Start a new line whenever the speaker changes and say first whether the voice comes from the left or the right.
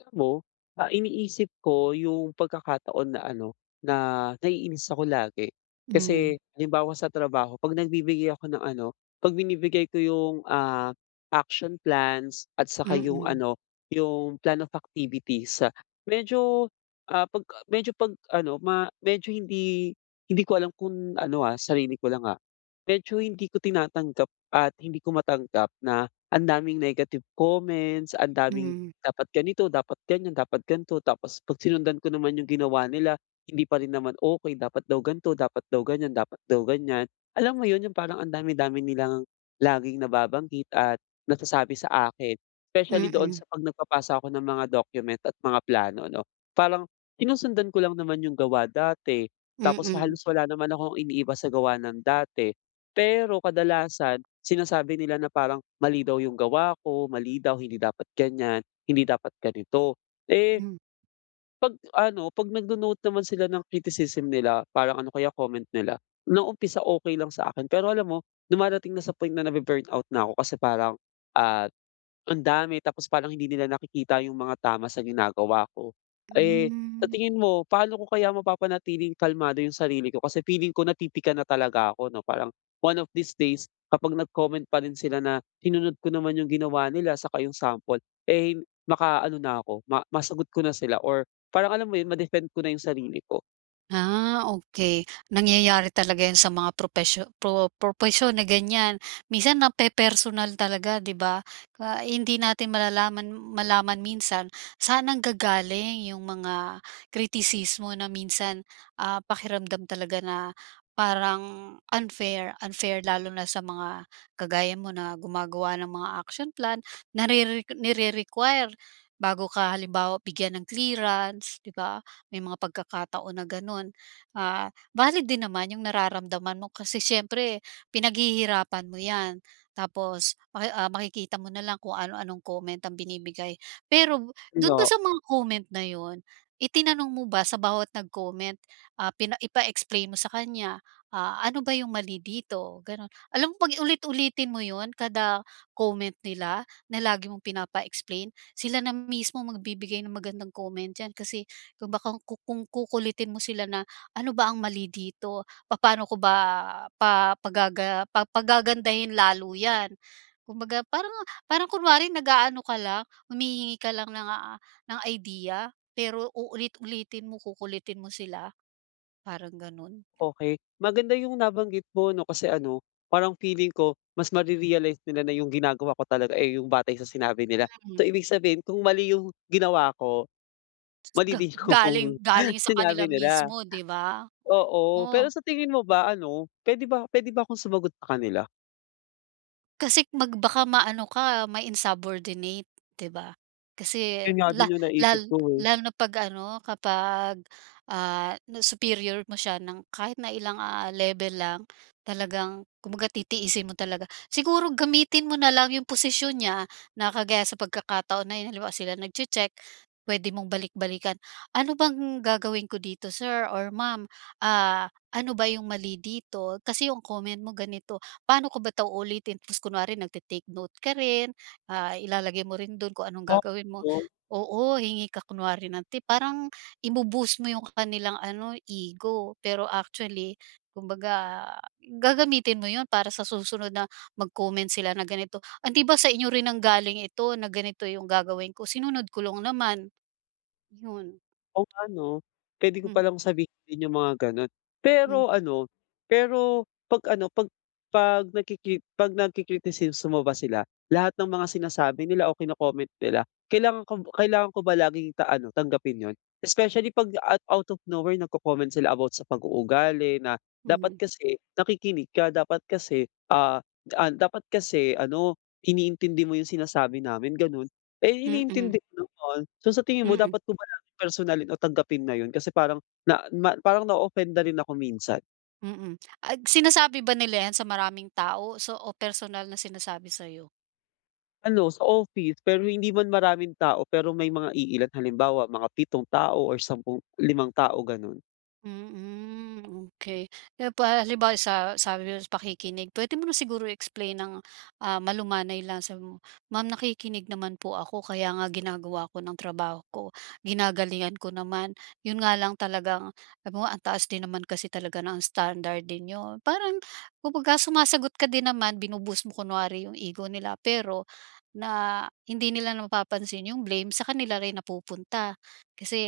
left: Alam mo, ah, iniisip ko iyung pagkakataon na ano, na naiinis ako lagi.
right: Hmm.
left: Kasi, halimbawa sa trabaho kapag nagbibigay ako ng ano, kapag binibigay ko iyung, ah, action plans. At saka iyung
right: Mm.
left: ano, iyung plan of activities. Medyo, ah, kapag a medyo kapag ano, ma medyo hindi hindi ko alam kung ano, ah, sarili ko lang, ah. Medyo hindi ko tinatanggap at hindi ko matanggap na ang daming negative comments, ang daming
right: Mhm.
left: "Dapat ganito, dapat ganiyan, dapat ganito." tapos, kapag sinundan ko naman iyung ginawa nila, hindi pa rin naman okey. Dapat daw "Ganito," dapat daw "ganiyan," dapat daw "ganiyan." Alam mo iyun, iyung parang, ang dami-dami nilang laging nababanggit at nasasabi sa akin. Specially doon
right: Mm.
left: sa kapag nagpapasa ako ng mga document at mga plano ano. Parang, sinusundan ko lang naman iyung gawa dati. Tapos,
right: Mm.
left: halos wala naman akong iniiba sa gawa ng dati. Pero, kadalasan sinasabi nila na parang, mali daw iyung gawa ko, mali daw. "Hindi dapat ganyan, hindi dapat ganito." eh,
right: Hmm.
left: kapag ano, kapag nagno-note naman sila ng criticism nila, parang ano kaya comment nila. Noong umpisa, okey lang sa akin. Pero, alam mo dumarating na sa point na nabu burn out na ako. Kasi, parang, ah, ang dami, tapos, parang hindi nila nakikita iyung mga tama sa ginagawa ko. Eh, sa
right: Hmm.
left: tingin mo, paano ko kaya mapapanatiling kalmado iyung sarili ko? Kasi, feeling ko napipika na talaga ako, ano. Parang, one of these days, kapag nag-comment pa rin sila. Na sinunod ko naman iyung ginawa nila, saka iyong sample, eh, maka-ano na ako, masagot ko na sila. Or parang alam mo iyun, ma-defend ko na iyung sarili ko.
right: Ah, okey. Nangyayari talaga yun sa mga propesyo pro propesyon na ganyan, minsan nape-personal talaga 'di ba? Ah, hindi natin malalaman malaman minsan saan nanggagaling yung mga kritisismo na minsan, ah, pakiramdam talaga na parang unfair unfair lalo na sa mga kagaya mo na gumagawa ng mga action plan narere nire-require bago ka halimbawa bigyan ng clearance, 'di ba, may mga pagkakataon na gano'n. Ah, valid din naman yung nararamdaman mo kasi siyempre pinaghihirapan mo 'yan, tapos maki, ah, makikita mo na lang kung ano-anong comment ang binibigay. Pero,
left: Oo,
right: dun ba
left: nga.
right: sa mga comment na yun, itinanong mo ba sa bawat nag-comment, ah, pina ipa-explain mo sa kanya, ah, ano ba yung mali dito? Ganun, alam mo, 'pag ulit-ulitin mo yun kada comment nila na lagi mong pinapa-explain, sila na mismo magbibigay ng magandang comment d'yan, kasi kung baka ku kung kukulitin mo sila na ano ba ang mali dito, papaano ko ba pa pagaga pagagandahin lalo 'yan? Kung baga parang parang kunwari nag-aano ka lang, humihingi ka lang ng, ah, ng idea. Pero uulit-ulitin mo, kukulitin mo sila, parang ganun.
left: Okey. Maganda yung nabanggit mo 'no, kasi ano, parang feeling ko mas mare-realize nila na yung ginagawa ko talaga eh yung batay sa sinabi nila. So,
right: Mm.
left: ibig sabihin kung mali yung ginawa ko, mali
right: Ga
left: din yung
right: galing galing sa
left: sinabi
right: kanila
left: nila.
right: mismo, 'di ba?
left: Oo,
right: Oo.
left: pero sa tingin mo ba ano, puwede ba puwede ba akong sumagot sa kanila?
right: Kasi, mag baka ma-ano ka, ma insubordinate, hindi ba? Kasi,
left: Iyun nga
right: la
left: din iyung naisip
right: lal
left: ko, eh.
right: lalo na kapag ano kapag, ah, na superior mo siya ng kahit na ilang, ah, level lang, talagang kumbaga titiisin mo talaga. Siguro gamitin mo na lang iyung posisyon niya, na kagaya sa pagkakataon na iyun. Halimbawa, sila nagtse-tsek, puwede mong balik-balikan. "Ano ba ang gagawin ko dito," Sir or Ma'am, "ah, ano ba iyung mali dito? Kasi iyung comment mo ganito. Paano ko ba ito ulitin?" Tapos, kunwari nagte-take note ka rin. Ah, ilalagay mo rin doon kung anong gagawin mo
left: [unintelligible]
right: oo, hingi ka kunwari ng tip. Parang, ibo-boost mo iyung kanilang ano, ego. Pero actually, kumbaga gagamitin mo iyun para sa susunod na mag-comment sila na ganito, "Hindi ba sa inyo rin nanggaling ito, na ganito iyung gagawin ko. Sinunod ko lang naman." ayon.
left: Kung ano, puwede ko
right: Hmm
left: palang sabihin iyung mga ganoon.
right: Hmm.
left: Pero ano, pero kapag ano, 'pag 'pag nagkiki kapag nagki-kritisismo ba sila, lahat ng mga sinasabi nila o kino-comment nila, kailangan kob kailangan ko ba laging ta ano tanggapin iyun? Especially, kapag at out of nowhere nagko-comment sila about sa pag-uugali na, "Dapat
right: Mhm.
left: kasi nakikinig ka. Dapat kasi, ah, da an dapat kasi ano, iniintindi mo iyung sinasabi namin." ganoon. Eh,
right: Mm.
left: iniintindi ko naman. So, sa tingin mo
right: Mm.
left: dapat ko ba na personalin, o tanggapin na iyun? Kasi, parang na ma parang na-offend rin ako minsan.
right: Mm. Ah, sinasabi ba nila yan sa maraming tao o, so, personal na sinasabi sa'yo?
left: Ano, sa office pero hindi man maraming tao pero may mga iilan. Halimbawa mga pitong tao or sampu limang tao, gano'n.
right: Mm, okey. Eh, paa halimbawa sa sabi ko sa'yo, pakikinig, pwede mo na siguro i-explain ng, ah, malumanay lang. Sabihin mo, "Maam, nakikinig naman po ako kaya nga ginagawa ko ng trabaho ko. Ginagalingan ko naman. Yun nga lang, talagang," sabihin mo, "ang taas din naman kasi talaga ng standard din nyo." Parang kumbaga sumasagot ka din naman, binu-boost mo kunwari yung ego nila. Pero na hindi nila na mapapansin yung blame sa kanila rin napupunta. Kasi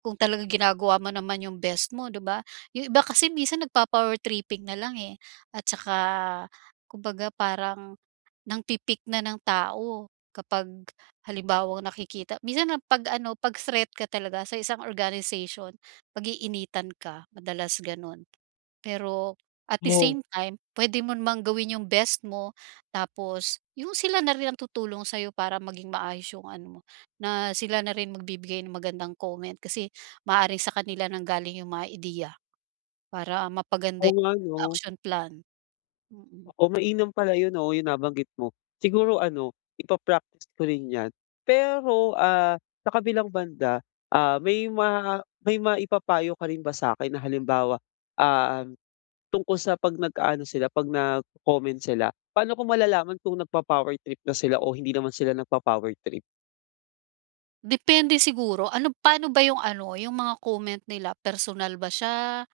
right: kung talagang ginagawa mo naman yung best mo, 'di ba? Yung iba kasi minsan nagpa-power tripping nalang eh, at tsaka kumbaga parang nangpi-pick na ng tao kapag halimbawang nakikita minsan ang 'pag ano, pag-threat ka talaga sa isang organization, pag-iinitan ka, madalas ganun. Pero at the
left: Oo.
right: same time pwede mo namang gawin yung best mo tapos yung sila na rin ang tutulong sa'yo para maging maayos yung ano mo, na sila na rin magbibigay ng magandang comment. Kasi maaaring sa kanila nanggaling yung mga ideya, para mapaganda
left: Oo nga, 'no?
right: action plan. Mm.
left: Oo, mainam pala yun, 'no, yung nabanggit mo. Siguro ano, ipa-practice ko rin yan. Pero, ah, sa kabilang banda, ah, may ma may maipapayo ka rin ba sa akin na halimbawa, ah, tungkol sa 'pag nag-aano sila, 'pag nagco-comment sila, paano ko malalaman kung nagpa-power trip na sila o hindi naman sila nagpa-power trip?
right: Depende siguro. Ano paano ba iyung ano, iyung mga comment nila, personal ba siya,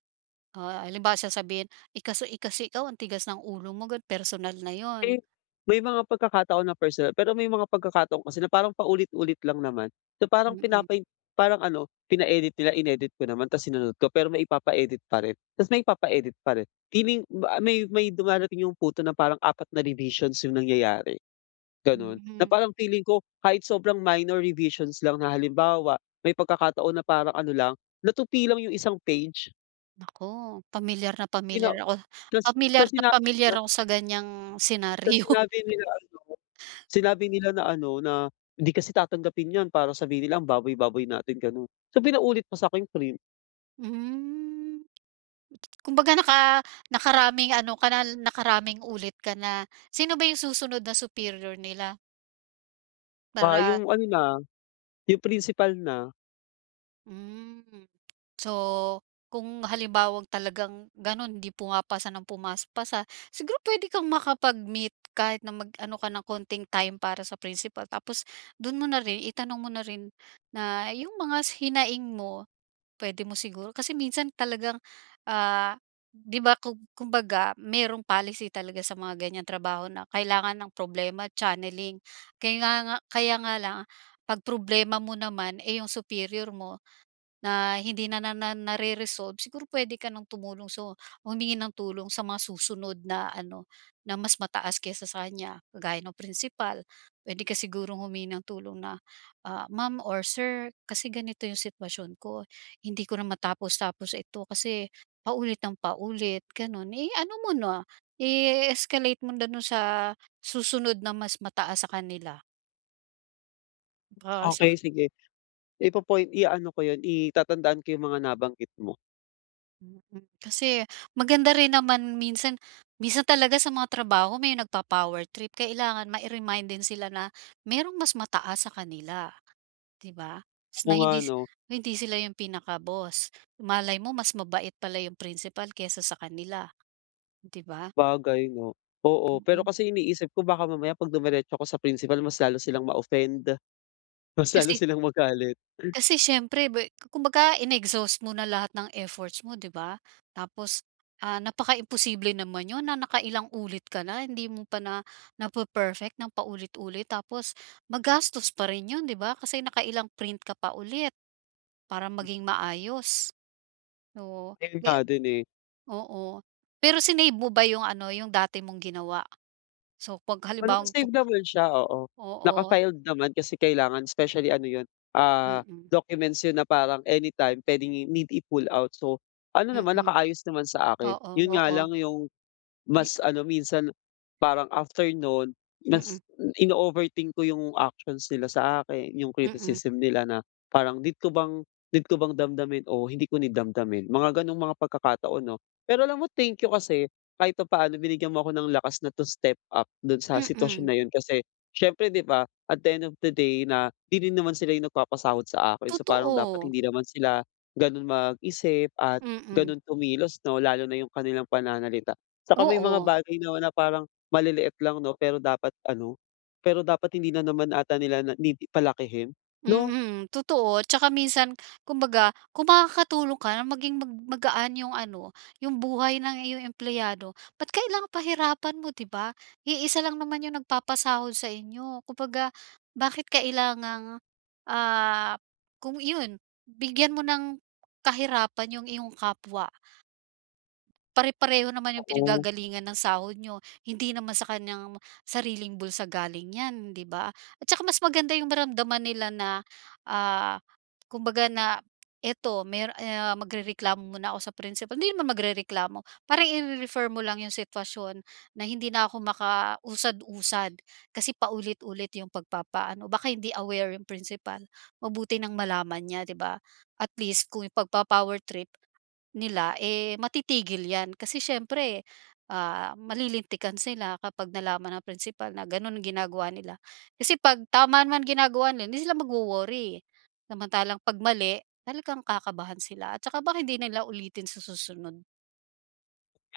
right: ah, halimbawa sasabihin, "Eh, kasi eh, kasi, ikaw, ang tigas ng ulo mo," ganoon. Personal na iyun.
left: Eh, may mga pagkakataon na personal. Pero may mga pagkakataon kasi na parang paulit-ulit lang naman. So, parang
right: Mm.
left: pinapai parang ano, pina-edit nila, inedit ko naman. Tapos sinunod ko pero may ipapa-edit pa rin, tapos may ipapa-edit pa rin. Feeling ba a may may dumarating iyong punto na parang 4 na revisions iyung nangyayari, ganoon, na
right: Mm.
left: parang feeling ko kahit sobrang minor revisions lang na, halimbawa, may pagkakataon na parang ano lang, natupi lang iyong isang page.
right: Naku, pamilyar na
left: Pina
right: pamilyar ako
left: tapos
right: pamilyar
left: tapos
right: na
left: sinabi
right: pamilyar
left: nila
right: ako sa ganiyang
left: tapos
right: senaryo.
left: sinabi nila ano, sinabi nila na ano, na "Hindi kasi tatanggapin iyan para sabihin nila, ang baboy-baboy natin." ganoon. So, pinaulit pa sa akin iyong print.
right: Hmm. Kumbaga naka nakaraming ano ka na, nakaraming ulit ka na. Sino ba iyung susunod na superior nila?
left: Ah,
right: Para
left: iyong ano na, iyong principal na.
right: Hmm. So, kung halimbawang talagang gano'n hindi pumapasa ng pumas pasa, siguro pwede kang makapag-meet kahit na mag-ano ka ng konting time para sa principal. Tapos dun mo na rin, itanong mo na rin na yung mga s hinaing mo. Pwede mo siguro kasi minsan talagang, ah, 'di ba, kung kumbaga merong policy talaga sa mga ganyang trabaho na kailangan ang problema, channeling. Kayla nga kaya nga lang, 'pag problema mo naman, eh, yung superior mo na hindi na na na nare-resolve, siguro puwede ka nang tumulong, so, humingi ng tulong sa mga susunod na ano, na mas mataas kaysa sa kanya. Kagaya no'ng principal, pwede ka sigurong humingi ng tulong na, ah, "Ma'am or sir, kasi ganito yung sitwasyon ko. Hindi ko na matapos-tapos ito kasi, paulit ng paulit," gano'n. Eh, ano mo na, i-escalate mo na dun sa susunod na mas mataas sa kanila. Oo, sa
left: Okey, sige. Ipo-point iano ko yun, i tatandaan ko yung mga nabanggit mo.
right: Mm, kasi maganda rin naman minsan minsan talaga sa mga trabaho, may nagpo-power trip. Kailangan mai-remind din sila na merong mas mataas sa kanila 'di ba. S na
left: Oo nga
right: hindi
left: 'no?
right: hindi sila 'yung pinaka-boss. Malay mo mas mabait pala yung principal kesa sa kanila, 'di ba?
left: Sabagay 'no, oo. Pero
right: Mm.
left: kasi iniisip ko, baka mamaya 'pag dumiretso ako sa principal mas lalo silang ma-offend. Mas lalo
right: Kasi
left: silang magalit.
right: kasi siyempre bwe kumbaga in-exhaust mo na lahat ng efforts mo 'di ba? Tapos, ah, napakaimposible naman 'yun na nakailang ulit ka na, hindi mo pa na nape-perfect ng paulit-ulit. Tapos, magastos pa rin 'yun 'di ba kasi nakailang print ka pa ulit, para maging maayos. O,
left: 'Yan nga
right: may
left: din, eh.
right: oo. Pero sinave mo ba 'yung ano, 'yung dati mong ginawa? So, pag
left: Well
right: halimbawang pu
left: naka-save naman siya, oo
right: Oo.
left: naka-filed naman kasi kailangan especially ano 'yun, ah,
right: Mm.
left: documents 'yun na parang anytime pwedeng i need i-pull out, so ano naman,
right: Mm.
left: nakaayos naman sa akin.
right: Oo,
left: 'Yun nga
right: oo.
left: lang 'yung,
right: 'Di, na.
left: mas ano minsan, parang after noon
right: Mm.
left: mas m ino-overthink ko 'yung actions nila sa akin. 'Yung
right: Mm.
left: criticism nila na parang need ko bang, need ko bang damdamin o hindi ko need damdamin, mga ganong mga pagkakataon 'no. Pero alam mo thank you kasi kahit papaano binigyan mo ako ng lakas na, to step up dun sa sitwasyon
right: Mm.
left: na 'yun, kasi siyempre 'di ba, at the end of the day na 'di 'din naman sila 'yung nagpapasahod sa akin. So parang dapat
right: Totoo.
left: hindi naman sila ganun mag-isip at
right: Mm.
left: ganun kumilos 'no, lalo na 'yung kanilang pananalita. 'Tsaka may mga
right: Oo.
left: bagay 'no, na parang maliliit lang 'no pero dapat ano, pero dapat hindi na naman ata nila na need palakihin, no?
right: Mm, totoo 'tsaka minsan kumbaga kung makakatulong ka maging mag magaan 'yung ano, 'yung buhay ng iyong empleyado, ba't kailangang pahirapan mo 'di ba. Iisa lang naman 'yung nagpapasahod sa inyo, kumbaga bakit kailangang, ah, kung iyon bigyan mo ng kahirapan yung iyong kapwa? Pare-pareho naman 'yung
left: Oo.
right: pinanggagalingan ng sahod niyo, hindi naman sa kanyang sariling bulsa galing 'yan 'di ba. At tsaka mas maganda 'yung maramdaman nila na, ah, kumbaga na ito mer e ah, magrereklamo muna ako sa principal. Hindi naman magrereklamo, parang ire-refer mo lang yung sitwasyon na, "Hindi na ako makausad-usad, kasi paulit-ulit 'yung pagpapaano," baka hindi aware 'yung principal. Mabuti nang malaman niya di ba at least kung ipagpa-power trip nila, eh, matitigil 'yan kasi siyempre, ah, malilintikan sila kapag nalaman ng principal na ganoon ginagawa nila. Kasi 'pag tama man ginagawa nila hindi sila magwo-worry, samantalang 'pag mali, talagang kakabahan sila at saka baka hindi nila ulitin sa susunod.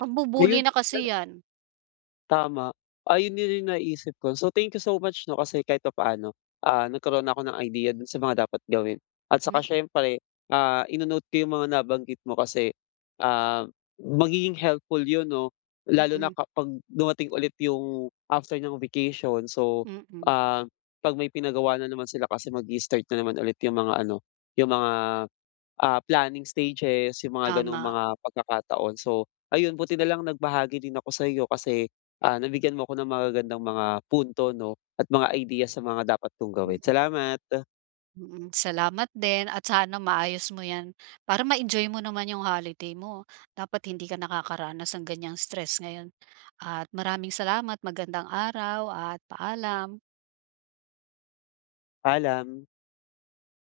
right: Pambu-bully na kasi yan.
left: Tama, ayun na rin naisip ko, so thank you so much 'no, kasi kahit papaano, ah, nagkaroon na ako ng idea doon sa mga dapat gawin. At saka
right: Mhm.
left: siyempre, ah, ino-note ko 'yung mga nabanggit mo kasi, ah, magiging helpful 'yun 'no, lalo na
right: Mm.
left: kapag dumating ulit 'yung, after ng vacation so,
right: Mm.
left: ah, 'pag may pinagawa nanaman sila kasi mag-i-start nanaman ulit 'yung mga ano, 'yung mga, ah, planning stages, yung mga ganung
right: Tama.
left: mga pagkakataon. So, ayun buti nalang nagbahagi din ako sa'yo kasi, ah, nabigyan mo ako ng magagandang mga punto 'no at mga idea sa mga dapat kong gawin,
right: Mhm.
left: salamat.
right: Mm, salamat din at sana maayos mo 'yan, para ma-enjoy mo naman 'yung holiday mo. Dapat hindi ka nakakaranas ng ganyang stress ngayon at maraming salamat, magandang araw at paalam.
left: Paalam.